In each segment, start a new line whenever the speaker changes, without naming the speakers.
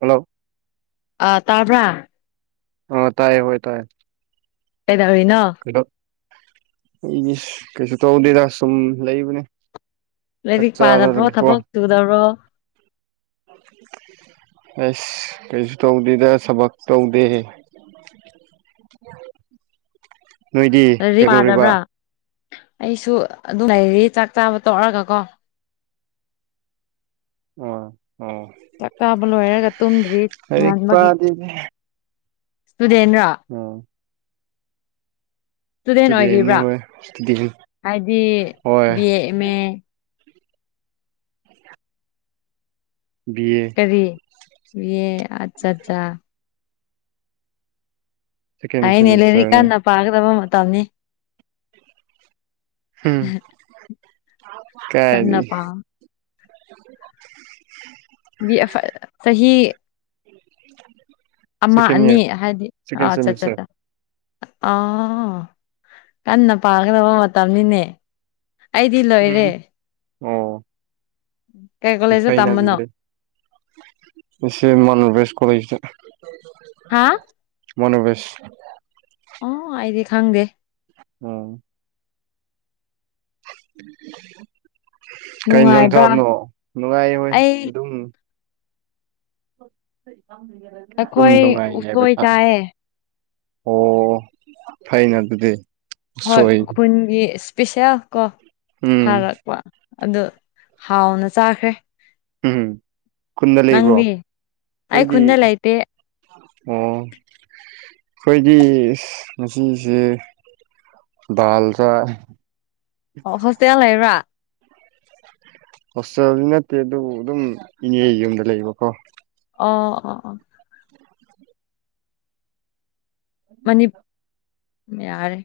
Hello
ꯑ ꯇꯥꯕ꯭ꯔꯥ
ꯑ ꯇꯥꯏꯌꯦ ꯍꯣꯏ ꯇꯥꯏꯌꯦ
ꯀꯩꯗꯧꯔꯤꯅꯣ
ꯀꯩꯅꯣ ꯑꯩꯒꯤ ꯀꯩꯁꯨ ꯇꯧꯗꯦꯗ ꯁꯨꯝ ꯂꯩꯕꯅꯦ ꯆꯥꯛ
ꯂꯥꯏꯔꯤꯛ ꯄꯥꯗꯕ꯭ꯔꯣ
ꯆꯥꯔꯒꯀꯣ
ꯊꯕꯛ ꯇꯨꯗꯕ꯭ꯔꯣ [unintelligible]
ꯑꯁ ꯀꯩꯁꯨ ꯇꯧꯗꯦꯗ ꯊꯕꯛ ꯇꯧꯗꯦ ꯅꯣꯏꯗꯤ
ꯂꯥꯏꯔꯤꯛ
ꯀꯩꯗꯧꯔꯤꯕ
ꯄꯥꯗꯕ꯭ꯔꯥ ꯑꯩꯁꯨ ꯑꯗꯨꯝ ꯂꯩꯔꯤ ꯆꯥꯛ ꯆꯥꯕ ꯇ‌ꯣꯛꯔꯒꯀꯣ
[unintelligible]
ꯆꯥꯛ ꯆꯥꯕ ꯂꯣꯏꯔꯒ ꯇꯨꯝꯗ꯭ꯔꯤ
ꯂꯥꯏꯔꯤꯛ
ꯉꯟꯕꯒꯤ
[unintelligible]
ꯏꯁꯇꯨꯗ‌ꯦꯟꯔ‌ꯥ
ꯑꯣ
ꯏꯁꯇꯨꯗꯦꯟ
ꯏꯁꯇꯨꯗꯦꯟꯅꯤ
ꯑꯣꯏꯔꯤꯕ꯭ꯔꯥ
ꯍꯣꯏ ꯏꯁꯇꯨꯗꯦꯟ
ꯍꯥꯏꯗꯤ
ꯍꯣꯏ
B A M A
[unintelligible] B A
ꯀꯔꯤ ꯕꯦꯌꯦ ꯑꯠꯆꯥ ꯆꯥ
ꯁꯦꯀꯦꯟ
ꯐꯥꯏꯌꯦꯅꯦ ꯂꯥꯏꯔꯤꯛ
ꯁꯦꯃꯤꯁꯇꯔꯅꯦ
ꯀꯟꯅ ꯄꯥꯒꯗꯕ ꯃꯇꯝꯅꯤ
ꯎꯝ
ꯀꯟꯅ
ꯀꯥꯏꯗꯩ
ꯄꯥꯎ ꯕꯦ ꯑꯦ ꯐ ꯆꯍꯤ ꯑꯃ
ꯁꯦꯀꯦꯟ ꯏꯌꯥꯔ
ꯑꯅꯤ ꯍꯥꯏꯗꯤ
ꯁꯦꯀꯦꯟ
ꯑꯣ
ꯁꯦꯃꯤꯁꯇꯔ
ꯑꯠꯆꯥꯆꯆꯥ ꯑꯣ ꯀꯟꯅ ꯄꯥꯒꯗꯕ ꯃꯇꯝꯅꯤꯅꯦ ꯑꯩꯗꯤ ꯂꯣꯏꯔꯦ
ꯎꯝ ꯑꯣ
[inaudible]
ꯐꯩꯅ
ꯇꯝꯕꯅꯣ
ꯑꯗꯨꯗꯤ ꯉꯁꯤꯃꯟ ꯋ‌ꯦꯁ ꯀꯣꯂꯦꯖꯇ
ꯍꯥꯥ
ꯃ‌ꯣꯅꯣꯕꯦꯁ
ꯑꯣ ꯑꯩꯗꯤ ꯈꯪꯗꯦ
ꯑꯣ ꯀꯩ ꯏꯟꯖꯥꯡ
ꯅꯨꯡꯉꯥꯏꯕ꯭ꯔꯥ
ꯆꯥꯕꯅꯣ ꯅꯨꯡꯉꯥꯏ ꯍꯣꯏ
ꯑꯩ
ꯑꯗꯨꯝ ꯗꯨꯝ
ꯑꯩꯈꯣꯏ
ꯅꯨꯡꯉꯥꯏꯔꯤ ꯍꯥꯏꯕ
ꯎꯁꯣꯏ
[unintelligible]
ꯆꯥꯏꯌꯦ
ꯑꯣ ꯐꯩꯅ ꯑꯗꯨꯗꯤ
ꯍꯣꯏ
ꯁꯣꯏ
ꯈꯨꯟꯒꯤ ꯏꯁꯄꯤꯁ‌ꯦꯜ ꯀꯣ
ꯎꯝ
ꯆꯥꯔꯛꯄ ꯑꯗꯨ ꯍꯥꯎꯅ ꯆꯥꯈ꯭ꯔꯦ
ꯎꯝ ꯈꯨꯟꯗ ꯂꯩꯕ꯭ꯔꯣ
ꯅꯪꯗꯤ ꯑꯩ
ꯑꯩꯈꯣꯏꯗꯤ
ꯈꯨꯟꯗ ꯂꯩꯇꯦ
ꯑꯣ ꯑꯩꯈꯣꯏꯗꯤ ꯏꯁ ꯉꯁꯤꯁꯦ ꯗꯥꯜ ꯆꯥꯏ
ꯑꯣ ꯍꯣꯁꯇꯦꯜ ꯂꯩꯕ꯭ꯔꯥ
ꯍꯣꯁꯇ‌ꯦꯜ ꯅꯠꯇꯦ ꯑꯗꯨꯕꯨ ꯑꯗꯨꯝ ꯏꯅꯦꯒꯤ ꯌꯨꯝꯗ ꯂꯩꯕꯀꯣ
ꯑꯣ ꯑꯣ ꯑꯣ ꯃꯅꯤ ꯌꯥꯔꯦ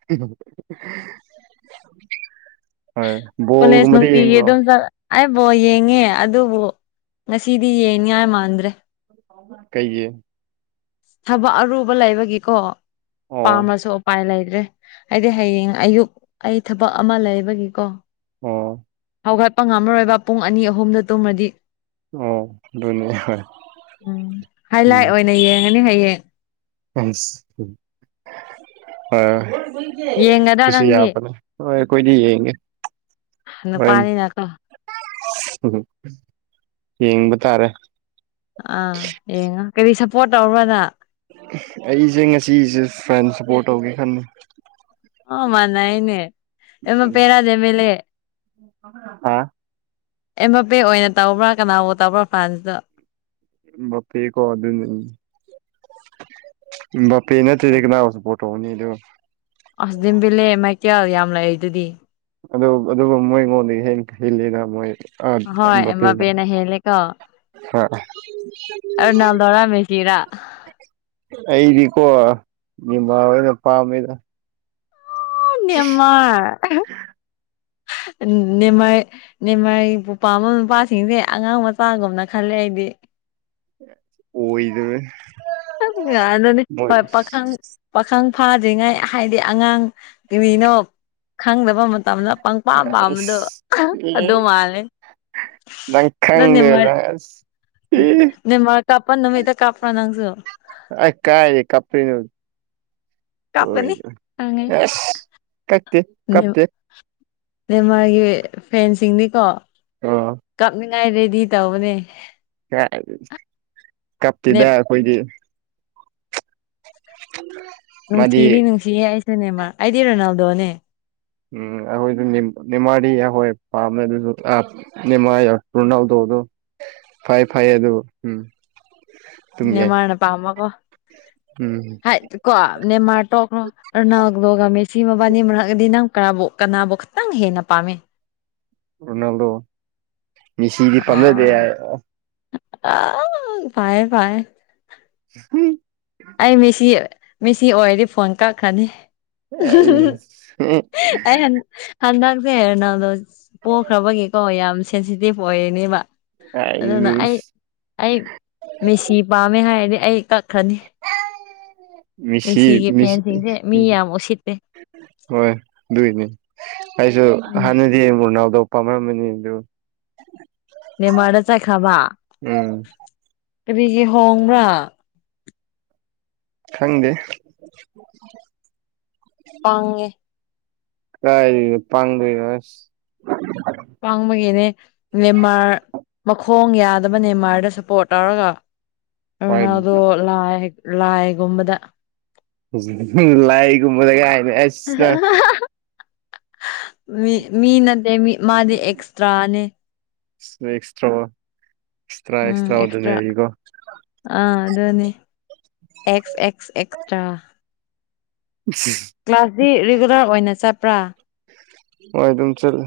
[unintelligible]
ꯀꯣꯂꯦꯖ ꯅꯨꯡꯇꯤꯒꯤ
ꯌꯦꯡꯕ꯭ꯔꯣ
ꯑꯗꯨꯝ ꯆꯠ ꯑꯩ ꯕꯣꯜ ꯌꯦꯡꯉꯦ ꯑꯗꯨꯕꯨ ꯉꯁꯤꯗꯤ ꯌꯦꯡꯅꯤꯉꯥꯏ ꯃꯥꯟꯗ꯭ꯔꯦ
ꯀꯩꯒꯤ
ꯊꯕꯛ ꯑꯔꯨꯕ ꯂꯩꯕꯒꯤꯀꯣ
ꯑꯣ
ꯄꯥꯝꯔꯁꯨ ꯎꯄꯥꯏ ꯂꯩꯇ꯭ꯔꯦ ꯑꯩꯗꯤ ꯍꯌꯦꯡ ꯑꯌꯨꯛ ꯑꯩ ꯊꯕꯛ ꯑꯃ ꯂꯩꯕꯒꯤꯀꯣ
ꯑꯣ
ꯍꯧꯒꯠꯄ ꯉꯝꯔꯔꯣꯏꯕ ꯄꯨꯡ ꯑꯅꯤ ꯑꯍꯨꯝꯗ ꯇꯨꯝꯃꯗꯤ
ꯑꯣ ꯑꯗꯨꯅꯦ ꯍꯣꯏ
ꯎꯝ
ꯎꯝ
ꯍꯥꯏꯂꯥꯏꯠ ꯑꯣꯏꯅ ꯌꯦꯡꯉꯅꯤ ꯍꯌꯦꯡ
ꯑꯁ ꯎꯝ ꯍ‌ꯣꯏ [unintelligible]
ꯌꯦꯡꯒꯗ꯭ꯔꯥ
ꯑꯗꯨꯁꯨ
ꯅꯪꯗꯤ
ꯌꯥꯕꯅꯦ ꯍꯣꯏ ꯑꯈꯣꯏꯗꯤ ꯌꯦꯡꯉꯦ ꯍꯣꯔꯦꯟ
ꯅꯨꯄꯥꯅꯤꯅꯀꯣ
[unintelligible] ꯍꯝꯍꯝ ꯌꯦꯡꯕ ꯇꯥꯔꯦ
ꯑꯥ ꯌꯦꯡꯉꯣ ꯀꯔꯤ ꯁꯞꯄꯣꯔꯠ ꯇꯧꯕ꯭ꯔꯥ ꯅꯪ
ꯑꯩꯖ‌ꯦ ꯉꯁꯤꯖ‌ꯦ ꯐ꯭ꯔꯦꯟ ꯁꯄꯣꯔꯠ ꯇꯧꯒꯦ ꯈꯟꯕ
ꯑꯣ ꯃꯥꯟꯅꯩꯅꯦ ꯑꯃ ꯄꯦꯔꯥꯗꯦꯃꯦꯂ‌ꯦ
[unintelligible] [inaudible] ꯑꯝ
ꯑꯦꯝꯕꯄꯦ ꯑꯣꯏꯅ ꯇꯧꯕ꯭ꯔꯥ ꯀꯅꯥꯕꯨ ꯇꯧꯕ꯭ꯔꯥ ꯐ꯭ꯔꯥꯟꯁꯇꯣ
ꯕꯄꯦ ꯀ‌ꯣ ꯑꯗꯨꯅ‌ꯦ ꯎꯝ ꯕꯄꯦ ꯅꯠꯇ꯭ꯔꯗꯤ ꯀꯅꯥꯕꯨ ꯁꯄꯣꯔꯠ ꯇꯧꯅꯤꯗꯨ
ꯑꯁ ꯗꯤꯝꯕꯤꯂꯦ ꯃꯥꯏꯀꯦꯜ ꯌꯥꯝ ꯂꯩꯗꯨꯗꯤ
ꯑꯗꯨ ꯑꯗꯨꯕꯨ ꯃꯣꯏꯉꯣꯟꯗꯒꯤ ꯍꯦꯟ ꯍ‌ꯦꯜꯂꯤꯅ ꯃꯣꯏ ꯑꯥ
ꯍꯣꯏ
ꯕꯄ‌ꯦꯅ
ꯑꯦꯝꯕꯄꯦꯅ ꯍꯦꯜꯂꯦꯀꯣ
ꯍꯥ
ꯔꯣꯅꯥꯜꯗꯣꯔꯥ ꯃꯦꯁꯤꯔꯥ
[unintelligible] ꯑꯩꯗꯤꯀꯣ ꯅꯦꯃꯔ ꯑꯣꯏꯅ ꯄꯝꯃꯦꯗ
ꯅ‌ꯦꯃꯥꯔ ꯑꯍꯥ ꯅꯦꯃꯔ ꯅꯦꯃꯔ ꯕꯨ ꯄꯥꯝꯕ ꯅꯨꯄꯥꯁꯤꯡꯁꯦ ꯑꯉꯥꯡ ꯃꯆꯥꯒꯨꯝꯅ ꯈꯜꯂꯦ ꯑꯩꯗꯤ
ꯑꯣꯏꯗꯔ‌ꯦ
ꯑꯥ ꯉꯥꯟ ꯅꯣꯅꯦ ꯍꯣꯏ ꯄꯈꯪ ꯄꯥꯈꯪ ꯐꯥꯗ꯭ꯔꯤꯉꯩ ꯍꯥꯏꯗꯤ ꯑꯉꯥꯡ ꯀꯔꯤꯅꯣ ꯈꯪꯗꯕ ꯃꯥ ꯇꯝꯅ ꯄꯪꯄꯥꯝ ꯄꯥꯝꯕꯗꯣ ꯑꯍꯥ
ꯑꯦ
ꯑꯗꯨ ꯃꯥꯜꯂꯦ
ꯅꯪ
ꯑꯗꯣ ꯅꯦꯃꯥꯔ
ꯈꯪꯗꯦꯗ ꯑꯁ ꯏ
ꯅꯦꯃꯥꯔ ꯀꯞꯄꯥꯟ ꯅꯨꯅꯨꯡꯃꯤꯗ ꯀꯞꯄ꯭ꯔꯥ ꯅꯪꯁꯨ
ꯑꯩ ꯀꯥꯏꯗꯩꯩ ꯀꯞꯄꯤꯅꯣ ꯍꯣꯏ
ꯀꯥꯞꯀꯅꯤ
ꯑꯁ ꯀꯛꯇꯦ
ꯅꯤꯎ ꯅꯦꯃꯥꯔꯒꯤ ꯐꯦꯟꯁꯤꯡꯅꯤꯀꯣ
ꯑ‌ꯣ
ꯀꯥꯞꯅꯤꯡꯉꯥꯏ ꯔꯦꯗꯤ ꯇꯧꯕꯅꯦ
ꯀꯥꯏꯗꯩꯩ ꯀꯞꯇ‌ꯦꯗ
ꯅꯦꯞ
ꯑꯩꯈꯣꯏꯗꯤ [unintelligible]
ꯅꯨꯡꯁꯤꯔꯤ ꯅꯨꯡꯁꯤꯌꯦ ꯑꯩꯁꯨ ꯅꯦꯃꯥꯔ ꯑꯩꯗꯤ ꯔꯣꯅꯥꯜꯗꯣꯅꯦ
ꯎꯝ ꯑꯈꯣꯏꯗꯤ ꯅꯤꯝ - ꯅꯦꯃꯥꯔꯗꯤ ꯑꯈꯣꯏ ꯄꯥꯝꯃꯦ ꯑꯗꯨꯁꯨ ꯑꯥ ꯅꯦꯃꯥꯔ ꯌꯔ ꯔꯣꯅꯥꯜꯗꯣ ꯗꯣ ꯐꯩ ꯐꯩꯌꯦ ꯑꯗꯣ ꯎꯝ ꯑꯗꯨꯝ ꯌꯥꯏ
ꯅꯤꯃꯥꯔꯅ ꯄꯝꯕ ꯀꯣ
ꯎꯝ
ꯍꯥꯏ ꯀꯣ ꯅꯦꯃꯥꯔ ꯇꯣꯛꯈ꯭ꯔꯣ ꯔꯣꯅꯥꯜꯗꯣꯒ ꯃꯦꯁꯤ ꯃꯕꯥꯟꯅꯤ ꯃꯔꯛꯑꯥꯗꯤ ꯅꯪ ꯀꯔꯥꯕꯨ ꯀꯅꯥꯕꯨ ꯈꯇꯪ ꯍꯦꯟꯅ ꯄꯥꯝꯃꯤ
ꯔꯣꯅꯥꯜꯗꯣ ꯃꯤꯁꯤꯗꯤ ꯄꯥꯝꯖꯗꯦ
ꯑꯣ ꯑꯥꯎ ꯐꯥꯌꯦ ꯐꯥꯌꯦ
[unintelligible]
ꯑꯩ ꯃꯦꯁꯤ ꯃꯦꯁꯤ ꯑꯣꯏꯔꯗꯤ ꯐꯣꯟ ꯀꯛꯈ꯭ꯔꯅꯤ [unintelligible] ꯑꯩꯍꯟ ꯍꯟꯗꯛꯁꯦ ꯔꯣꯅꯥꯜꯗꯣ ꯄꯣꯛꯈ꯭ꯔꯕꯒꯤꯀꯣ ꯌꯥꯝ ꯁꯦꯟꯁꯤꯇꯤꯚ ꯑꯣꯏꯔꯤꯅꯦꯕ ꯑꯗꯨꯅ ꯑꯩ ꯑꯩ ꯃꯦꯁꯤ ꯄꯥꯝꯃꯦ ꯍꯥꯏꯔꯗꯤ ꯑꯩ ꯀꯛꯈꯅꯤ
ꯃꯤꯁꯤ ꯃꯤꯁꯤ
ꯐꯦꯟꯁꯤꯡꯁꯦ ꯃꯤ ꯌꯥꯝ ꯎꯁꯤꯠꯇꯦ
[inaudible] ꯍꯣꯏ ꯑꯗꯨꯏꯅꯤ ꯑꯩꯁꯨ
ꯎꯝ
ꯍꯥꯟꯅ ꯑꯦꯝ ꯔꯣꯅꯥꯜꯗꯣ ꯄꯥꯝꯔꯝꯕꯅꯤ ꯑꯗꯨ
ꯅꯦꯃꯥꯔꯗ ꯆꯠꯈ꯭ꯔꯕ
ꯎꯝ
ꯀꯔꯤꯒꯤ ꯍꯣꯡꯕ꯭ꯔꯥ
ꯈꯪꯗꯦ
ꯄꯪꯉꯦ
ꯀꯥꯏꯗꯒꯤ ꯄꯪꯗꯣꯏꯅꯣ ꯑꯁ [unintelligible]
ꯄꯪꯕꯒꯤꯅꯦ ꯅꯦꯃꯥꯔ ꯃꯈꯣꯡ ꯌꯥꯗꯕ ꯅꯦꯃꯥꯔꯗ ꯁꯄꯣꯔꯠ ꯇꯧꯔꯒ
ꯍꯣꯏ
ꯔꯣꯅꯥꯜꯗꯣ ꯂꯥꯏ ꯂꯥꯏꯒꯨꯝꯕꯗ
ꯎꯝ ꯂꯥꯏꯒꯨꯝꯕꯗ ꯀꯥꯏꯅ ꯑꯁ
ꯃꯤ ꯃꯤ ꯅꯠꯇꯦ ꯃꯤ ꯃꯥꯗꯤ ꯑꯦꯛꯁꯇ꯭ꯔꯥꯅꯦ
ꯁ꯭ꯅꯦꯛꯁ ꯊ꯭ꯔꯕꯣ [unintelligible]
ꯎꯝ ꯑꯦꯛꯁꯇ꯭ꯔꯥ ꯑꯥ ꯑꯗꯨꯅꯤ ꯑꯦꯛꯁ ꯑꯦꯛꯁ ꯑꯦꯛꯁꯇ꯭ꯔꯥ
ꯎ [unintelligible]
ꯀ꯭ꯂꯥꯁꯇꯤ ꯔꯤꯒꯨꯂꯔ ꯑꯣꯏꯅ ꯆꯠꯄ꯭ꯔꯥ
ꯍꯣꯏ ꯑꯗꯨꯝ ꯆꯠꯂꯦ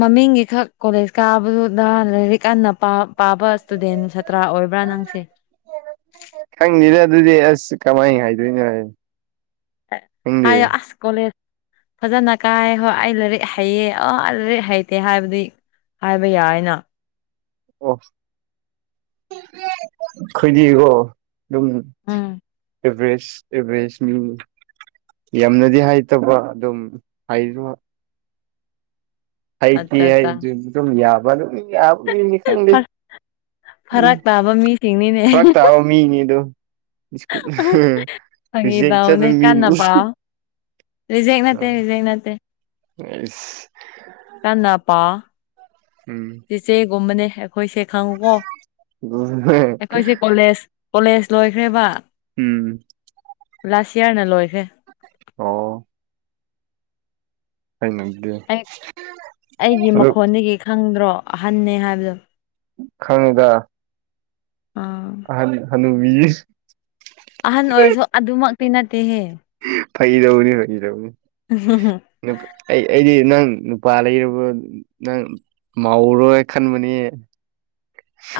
ꯃꯃꯤꯡꯒꯤ ꯈꯛ ꯀꯣꯂꯦꯖ ꯀꯥꯕꯗꯨꯗ ꯂꯥꯏꯔꯤꯛ ꯑꯟꯅ ꯄꯥꯕ ꯏꯁꯇꯨꯗꯦꯟ ꯇ꯭ꯔꯥ ꯑꯣꯏꯕ꯭ꯔꯥ ꯅꯪꯁꯦ
ꯈꯪꯉꯗ ꯑꯗꯨꯗꯤ ꯑꯁ ꯀꯃꯥꯏꯅ ꯍꯥꯏꯗꯣꯏꯅꯣ ꯍꯥꯏ
ꯍꯥꯏꯑꯣ ꯑꯁ ꯀꯣꯂꯦꯖ ꯐꯖꯅ ꯀꯥꯏ ꯍꯣꯏ ꯑꯩ ꯂꯥꯏꯔꯤꯛ ꯍꯩꯑ ꯑ ꯂꯥꯏꯔꯤꯛ ꯍꯩꯇꯦ ꯍꯥꯏꯕꯗꯤ ꯍꯥꯏꯕ ꯌꯥꯏꯅ
ꯑꯣ ꯈꯣꯏꯗꯤꯀꯣ ꯑꯗꯨꯝ
ꯎꯝ
ꯑꯦꯚꯔꯦꯁ ꯑꯦꯚꯔꯦꯖ ꯃꯤ ꯌꯥꯝꯅꯗꯤ ꯍꯏꯇꯥꯕ ꯑꯗꯨꯝ ꯍꯏꯕ ꯍꯩꯇꯦ
ꯑꯠꯆꯥ ꯑꯠꯆꯥ
ꯑꯩꯁꯨ ꯑꯗꯨꯝ ꯌꯥꯕ ꯑꯗꯨ [unintelligible]
ꯐꯔꯛ ꯇꯥꯕ ꯃꯤꯁꯤꯡꯅꯤꯅꯦ
ꯐꯔꯛ ꯇꯥꯕ ꯃꯤꯅꯤꯗꯣ ꯁꯀꯨ ꯍꯍ
ꯐꯥꯒꯤ
ꯔꯤꯖꯦꯛ ꯆꯠꯄ
ꯇꯧꯕꯅꯦ
ꯃꯤ
ꯀꯟꯅ ꯄꯥꯎ ꯔꯤꯖꯦꯛ ꯅꯠꯇꯦ ꯔꯤꯖꯦꯛ ꯅꯠꯇꯦ
ꯑꯁ
ꯀꯥꯟ ꯄ
ꯎꯝ
ꯏꯆꯦꯒꯨꯝꯕꯅꯦ ꯑꯩꯈꯣꯏꯁꯦ ꯈꯪꯉꯨꯀꯣ ꯑꯩꯈꯣꯏꯁꯦ ꯀꯣꯂꯦꯖ ꯀꯣꯂꯦꯖ ꯂꯣꯏꯈ꯭ꯔꯦꯕ
ꯎꯝ
ꯂꯥꯁ ꯏꯌꯥꯔꯅ ꯂꯣꯏꯈꯦ
ꯑꯣ ꯅꯪ ꯅꯪꯒꯤ
ꯑꯩ ꯑꯩꯒꯤ ꯃꯈꯣꯟꯗꯒꯤ ꯈꯪꯗ꯭ꯔꯣ ꯑꯍꯟꯅꯦ ꯍꯥꯏꯕꯗꯣ
ꯈꯪꯡꯉꯤꯗ
ꯑꯥ
ꯑꯍꯟꯅꯦ ꯍꯅꯨꯕꯤꯒꯤ
ꯑꯍꯥꯟ ꯑꯣꯏꯔꯁꯨ ꯑꯗꯨꯃꯛꯇꯤ ꯅꯠꯇꯦꯍꯦ
ꯐꯥꯒꯤ ꯇꯧꯕꯅꯤꯗꯥ [unintelligible] ꯑꯩ ꯑꯩꯗꯤ ꯅꯪ ꯅꯨꯄꯥ ꯂꯩꯔꯕ ꯅꯪ ꯃꯥꯎꯔꯣꯏ ꯈꯟꯕꯅꯤ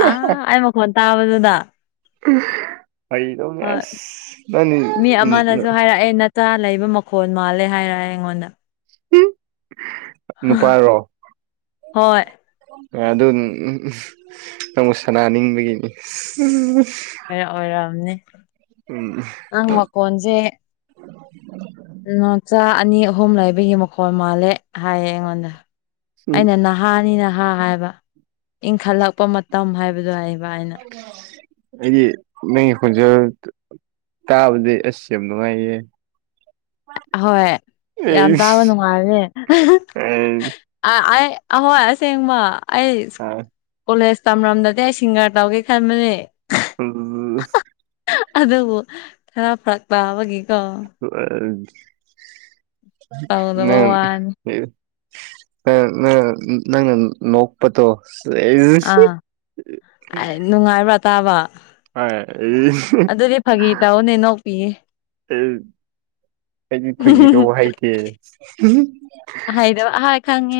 ꯑꯥ ꯑꯩ ꯃꯈꯣꯟ ꯇꯥꯕꯗꯨꯗ
ꯐꯩꯗꯧꯅꯦ
ꯍꯣꯏ
ꯑꯁ ꯅꯪꯅꯤ ꯎ
ꯆꯥ ꯂꯩꯕ ꯃꯈꯣꯜ ꯃꯥꯜꯂꯦ ꯍꯥꯌꯦ ꯍꯥꯏꯔꯛꯑꯦ ꯑꯩꯉꯣꯟꯗ
ꯍꯝ ꯅꯨꯄꯥꯔꯣ
ꯍꯣꯏ
ꯍꯣꯏ꫰ꯑꯗꯨ ꯅꯪꯕꯨ ꯁꯅꯥꯅꯤꯡꯕꯒꯤꯅꯤ
ꯀꯔ ꯑꯣꯏꯔꯝꯅꯤ
ꯎꯝ
ꯅꯪ ꯃꯈꯣꯟꯖꯦ ꯅꯣꯆꯥ ꯑꯅꯤ ꯑꯍꯨꯝ ꯂꯩꯕꯒꯤ ꯃꯈꯣꯜ ꯃꯥꯜꯂꯦ ꯍꯥꯏꯌꯦ ꯑꯩꯉꯣꯟꯗ ꯑꯩꯅ ꯅ ꯍꯥꯅꯤꯅ ꯍꯥ ꯍꯥꯏꯕ ꯏꯪꯈꯠꯂꯛꯄ ꯃꯇꯝ ꯍꯥꯏꯕꯗꯣ ꯏꯕꯅꯤꯅꯥ
ꯑꯩꯗꯤ ꯅꯪꯒꯤ ꯈꯣꯟꯖꯦꯜ ꯇꯥꯕꯗꯤ ꯑꯁ ꯌꯥꯝ ꯅꯨꯡꯉꯥꯏꯌꯦ
ꯑ ꯍꯣꯏ ꯌꯥꯝ ꯇꯥꯕ ꯅꯨꯡꯉꯥꯏꯕꯅꯦ ꯑ ꯑꯦ ꯑꯍꯣꯏ ꯑꯁꯦꯡꯕ ꯑꯩꯁ ꯀꯣꯂꯦꯖ ꯇꯝꯔꯝꯗꯗꯤ ꯑꯩ ꯁꯤꯡꯒꯔ ꯇꯧꯒꯦ ꯈꯟꯕꯅꯦ
ꯎꯝ
ꯑꯗꯨꯕꯨ ꯈꯔ ꯐꯔꯛꯇꯕꯒꯤꯀꯣ ꯇꯧꯗꯕ
ꯅꯪ
ꯋꯥꯅꯤ
ꯅꯪ ꯅꯪ ꯅꯪꯅ ꯅꯣꯛ ꯄꯣꯠꯇꯣ ꯁꯦꯏꯁ
ꯑꯥ ꯅꯨꯡꯉꯥꯏꯕ꯭ꯔꯥ ꯇꯥꯕ ꯑꯗꯨꯗꯤ ꯐꯥꯒꯤ ꯇꯧꯕꯅꯦ ꯅꯣꯛꯇꯤꯌꯦ
ꯑꯩꯗꯤ ꯐꯣꯏꯒꯤꯗꯣ ꯍꯩꯇꯦ
ꯑꯍꯥꯏ ꯈꯪꯉꯦ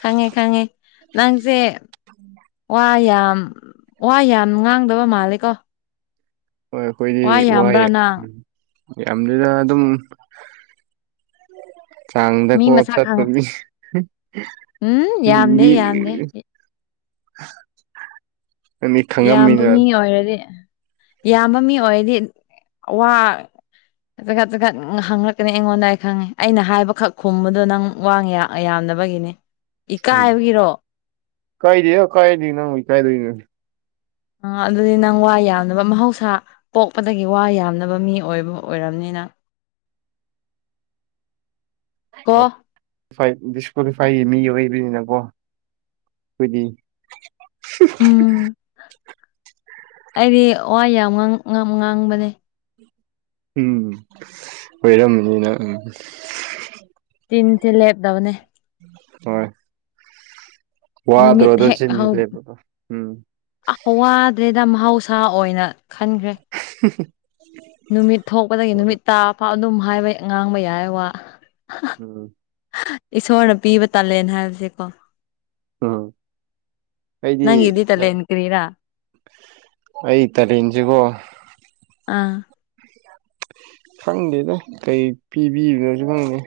ꯈꯪꯉꯦ ꯈꯪꯉꯦ ꯅꯪꯁꯦ ꯋꯥ ꯌꯥꯝ ꯋꯥ ꯌꯥꯝ ꯉꯥꯡꯗꯕ ꯃꯥꯜꯂꯦ ꯀꯣ
ꯍꯣꯏ ꯑꯩꯈꯣꯏꯗꯤ
ꯌꯥꯝꯕ꯭ꯔꯥ
ꯋꯥꯏꯑꯦ
ꯅꯪ
ꯎꯝ ꯌꯥꯝꯗꯦꯗ ꯑꯗꯨꯝ ꯆꯥꯡꯗ
ꯃꯤ
ꯀꯣꯞ
ꯃꯁꯛ
ꯆꯠꯄ
ꯈꯪ
ꯃꯤ ꯎꯝ
ꯌꯥꯝꯗꯦ
ꯃꯤ
ꯌꯥꯝꯗꯦ
ꯃꯤ
ꯏꯌꯥꯝꯕ
ꯈꯪꯉꯝꯃꯤꯅ
ꯃꯤ ꯑꯣꯏꯔꯗꯤ ꯏꯌꯥꯝꯕ ꯃꯤ ꯑꯣꯏꯔꯗꯤ ꯋꯥ ꯑꯗꯨꯀꯠ ꯇꯠ ꯍꯪꯂꯛꯀꯅꯤ ꯑꯩꯉꯣꯟꯗ ꯑꯩ ꯈꯪꯉꯦ ꯑꯩꯅ ꯍꯥꯏꯕꯈꯛ ꯈꯨꯝꯕꯗꯣ ꯅꯪ ꯋꯥꯡꯉꯦꯔ ꯌꯥꯝꯗꯕꯒꯤꯅꯦ
ꯎꯝ
ꯏꯀꯥꯏꯕꯒꯤꯔꯣ
ꯀꯥꯏꯗꯦꯍꯩ ꯀꯥꯏꯗ ꯅꯪꯕꯨ ꯏꯀꯥꯏꯗꯣꯏꯔꯅꯦ
ꯑ ꯑꯗꯨꯗꯤ ꯅꯪ ꯋꯥ ꯌꯥꯝꯅꯕ ꯃꯍꯧꯁꯥ ꯄꯣꯛꯄꯗꯒꯤ ꯋꯥ ꯌꯥꯝꯗꯕ ꯃꯤ ꯑꯣꯏꯕ ꯑꯣꯏꯔꯝꯅꯤ ꯅꯪ ꯀꯣ
ꯗꯤꯁꯀ꯭ꯋꯥꯂꯤꯐꯥꯏꯒꯤ ꯃꯤ ꯑꯣꯏꯕꯅꯤꯅꯀꯣ ꯍꯥꯏꯕꯗꯤ
ꯎꯝ ꯑꯩꯗꯤ ꯋꯥ ꯌꯥꯝ ꯉꯥꯡꯕꯅꯦ
ꯎꯝ ꯀꯣꯏꯔꯝꯅꯤ ꯅꯪ ꯎꯝ
ꯇꯤꯟꯊꯤ ꯂꯦꯞꯅꯕꯅꯦ
ꯍꯣꯏ ꯋꯥ ꯑꯗꯨ꯭ꯔꯣ
ꯅꯨꯃꯤꯠ
ꯑꯗꯨꯗꯣ
ꯍꯦꯛ ꯍꯧ
ꯆꯤꯟꯖꯗ꯭ꯔꯦꯣ ꯎꯝ
ꯋꯥꯗ꯭ꯔꯦꯗ ꯃꯍꯧꯁꯥ ꯑꯣꯏꯅ ꯈꯟꯈ꯭ꯔꯦ
[unintelligible]
ꯅꯨꯃꯤꯠ ꯊꯣꯛꯄꯗꯒꯤ ꯅꯨꯃꯤꯠ ꯇꯥ ꯐꯥꯎ ꯑꯗꯨꯝ ꯍꯥꯏꯕ ꯉꯥꯡꯕ ꯌꯥꯏꯌꯦ ꯋꯥ
ꯎꯝ
ꯏꯁꯣꯔꯅ ꯄꯤꯕ ꯇꯥꯂꯦꯟ ꯍꯥꯏꯕꯁꯦꯀꯣ
ꯎꯝ ꯑꯩꯗꯤ
ꯅꯪꯒꯤꯗꯤ ꯇꯥꯜꯂꯦ ꯌꯦꯟ ꯀ꯭ꯔꯔꯤꯔꯥ
ꯑꯩ ꯇꯔꯦꯡ ꯖꯤꯉꯣ
ꯑꯥ
ꯈꯪꯗꯦꯗ ꯀꯩ ꯄꯤꯕꯤꯕꯅꯣꯁꯨ ꯈꯪꯗꯦ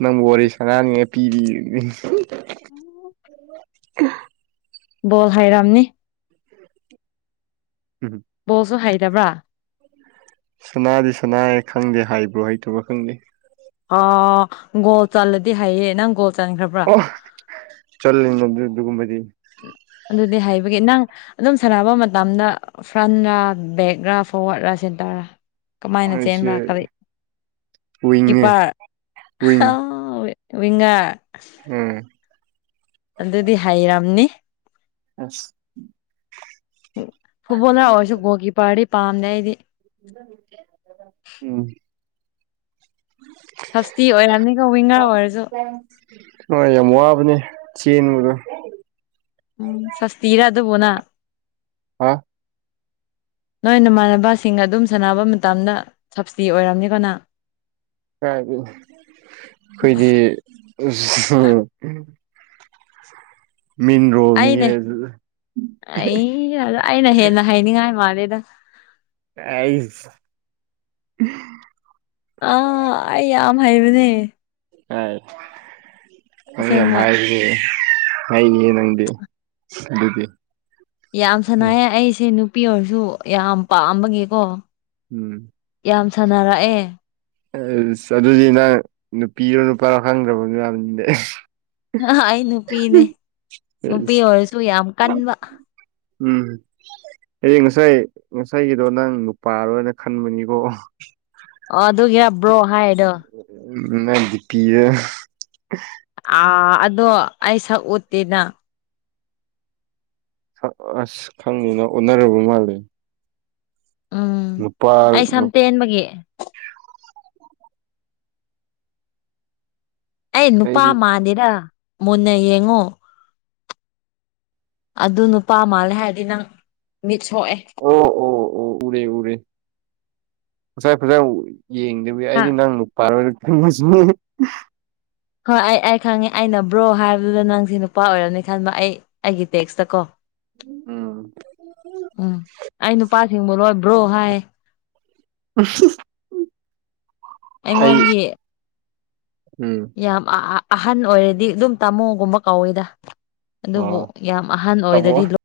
ꯅꯪꯕꯨ ꯋꯥꯔꯤ ꯁꯅꯅꯤꯡꯉ ꯄꯤꯕꯤ
[unintelligible] ꯣꯜ ꯍꯥꯏꯔꯝꯅꯤ
ꯎꯝ
ꯕꯣꯠꯁꯨ ꯍꯩꯇꯕ꯭ꯔꯥ
ꯁꯅꯥꯗꯤ ꯁꯅꯩ ꯈꯪꯗꯦ ꯍꯥꯏꯕ꯭ꯔꯣ ꯍꯩꯇꯕ꯭ꯔꯣ ꯈꯪꯗꯦ
ꯑ ꯒꯣꯜ ꯆꯜꯂꯗꯤ ꯍꯩꯌꯦ ꯅꯪ ꯒꯣꯜ ꯆꯟꯈ꯭ꯔꯕ
ꯆꯜꯂꯤꯅꯤ ꯑꯗꯨ ꯑꯒꯨꯝꯕꯗꯤ
ꯑꯗꯨꯗꯤ ꯍꯩꯕꯒꯤ ꯅꯪ ꯑꯗꯨꯝ ꯁꯥꯟꯅꯕ ꯃꯇꯝꯗ ꯐ꯭ꯔꯟꯔꯥ ꯕꯦꯛꯔꯥ ꯐꯣꯔꯋꯥꯔꯗꯔ ꯁꯦꯟꯇꯔꯔꯥꯥ ꯀꯃꯥꯏꯅ
ꯑꯩꯁꯦ
ꯆꯦꯟꯕ꯭ꯔꯥ ꯀꯔꯤ
ꯋꯤꯡꯅꯦ
ꯀꯤꯄꯔ
ꯋꯤꯡ
[unintelligible] ꯋꯤꯡꯉꯥꯔ
ꯎꯝ
ꯑꯗꯨꯗꯤ ꯍꯩꯔꯝꯅꯤ
ꯑꯁ [inaudible]
ꯒꯤꯄꯥꯔꯤꯞ ꯄꯥꯝꯗꯦ ꯑꯩꯗꯤ
ꯎꯝ
ꯐꯁꯇꯤ ꯑꯣꯏꯔꯝꯅꯤꯀꯣ ꯋꯤꯟꯅꯔ ꯑꯣꯏꯔꯁꯨ
ꯑꯣ [unintelligible] ꯍꯣꯏ ꯌꯥꯝ ꯋꯥꯕꯅꯦ ꯆꯦꯟꯕꯗꯣ
ꯎꯝ ꯁꯁꯇꯤꯔ ꯑꯗꯨꯕꯨ ꯅꯪ
ꯍꯥ
[inaudible] ꯅꯣꯏ ꯅꯃꯥꯟꯅꯕꯁꯤꯡꯒ ꯑꯗꯨꯝ ꯁꯥꯟꯅꯕ ꯃꯇꯝꯗ ꯁꯞꯁꯇꯤ ꯑꯣꯏꯔꯝꯅꯤꯕ ꯅꯪ
ꯀꯥꯏꯗꯩꯩ ꯑꯩꯈꯣꯏꯗꯤ [unintelligible] ꯃꯤꯟ ꯔꯣꯜ
ꯏ ꯑꯩꯅ ꯍꯦꯟꯅ ꯍꯥꯏꯅꯤꯡꯉꯥꯏ ꯃꯥꯜꯂꯦꯗ
ꯑꯩꯁ
ꯑꯥ ꯑꯩ ꯌꯥꯝ ꯍꯩꯕꯅꯦ꯫
ꯑ [unintelligible] ꯌꯥꯝ
ꯑꯁꯦꯡꯕ
ꯍꯥꯏ ꯍꯩꯅꯤ ꯅꯪꯗꯤ ꯑꯗꯨꯗꯤ
ꯌꯥꯝ
ꯎꯝ
ꯁꯅꯌꯦ ꯑꯩꯁꯦ ꯅꯨꯄꯤ ꯑꯣꯏꯔꯁꯨ ꯌꯥꯝ ꯄꯥꯝꯕꯒꯤꯀꯣ
ꯎꯝ
ꯌꯥꯝ ꯁꯥꯟꯅꯔꯛꯑꯦ
ꯑꯁ ꯑꯗꯨꯗꯤ ꯅꯪ ꯅꯨꯄꯤꯔꯣ ꯅꯨꯄꯥꯔꯣ ꯈꯪꯗ꯭ꯔꯕꯒꯤ ꯋꯥꯅꯤꯅꯦ
ꯑꯩ ꯅꯨꯄꯤꯅꯦ ꯅꯨꯄꯤ ꯑꯣꯏꯔꯁꯨ ꯌꯥꯝ ꯀꯟꯕ
ꯎꯝ ꯑꯩ ꯉꯁꯥꯏ ꯉꯁꯥꯏꯒꯤꯗꯣ ꯅꯪ ꯅꯨꯄꯥꯔꯣꯅ ꯈꯟꯕꯅꯤꯀꯣ
ꯑꯣ ꯑꯗꯨꯒꯤꯔ ꯕ꯭ꯔꯣ ꯍꯥꯏꯗꯣ
ꯎꯝ ꯅꯪꯒꯤ ꯗꯤꯄꯤꯗ
ꯑꯥ ꯑꯗꯣ ꯑꯩ ꯁꯛ ꯎꯠꯇꯦꯗ
ꯑꯁ ꯈꯪꯗꯤꯅ ꯑꯣꯅꯔꯕ ꯃꯥꯜꯂꯦ
ꯎꯝ
ꯅꯨꯄꯥ
ꯑꯩ ꯁꯝ ꯇꯦꯟꯕꯒꯤ ꯑꯩ ꯅꯨꯄꯥ
ꯑꯩꯗꯤ
ꯃꯥꯥꯟꯗꯦꯗ ꯃꯨꯟꯅ ꯌꯦꯡꯉꯨ ꯑꯗꯨ ꯅꯨꯄꯥ ꯃꯥꯜꯂꯦ ꯍꯥꯏꯔꯗꯤ ꯅꯪ ꯃꯤꯠ ꯁꯣꯛꯑꯦ
ꯑꯣ ꯑꯣ ꯑꯣ ꯎꯔꯦ ꯎꯔꯦ ꯉꯁꯥꯏ ꯐꯥꯖꯅ ꯎ ꯌꯦꯡꯗꯕꯤ ꯑꯩꯗꯤ ꯅꯪ ꯅꯨꯄꯥꯔꯣꯅ ꯆꯤꯡꯕꯨ ꯆꯤꯡꯅꯩ
ꯍꯣꯏ ꯑꯩ ꯑꯩ ꯈꯪꯉꯦ ꯑꯩꯅ ꯕ꯭ꯔꯣ ꯍꯥꯏꯕꯗꯨꯗ ꯅꯪꯁ ꯅꯨꯄꯥ ꯑꯣꯏꯔꯝꯅꯤ ꯈꯟꯕ ꯑꯩ ꯑꯩꯒꯤ ꯇꯦꯛꯁꯇ ꯀꯣ
ꯎꯝ
ꯎꯝ ꯑꯩ ꯅꯨꯄꯥꯁꯤꯡꯕꯨ ꯂꯣꯏ ꯕ꯭ꯔꯣ ꯍꯥꯏ
[unintelligible] ꯑꯩ
ꯑꯩꯉꯣꯟꯒꯤ
ꯎꯝ
ꯌꯥꯝ ꯑꯍꯟ ꯑꯣꯏꯔꯗꯤ ꯑꯗꯨꯝ ꯇꯥꯃꯣꯒꯨꯝꯕ ꯀꯧꯏꯗ ꯑꯗꯨꯕꯨ
ꯑꯣ
ꯌꯥꯝ ꯑꯍꯟ
ꯇꯥꯃꯣ
ꯑꯣꯏꯗ꯭ꯔꯗꯤ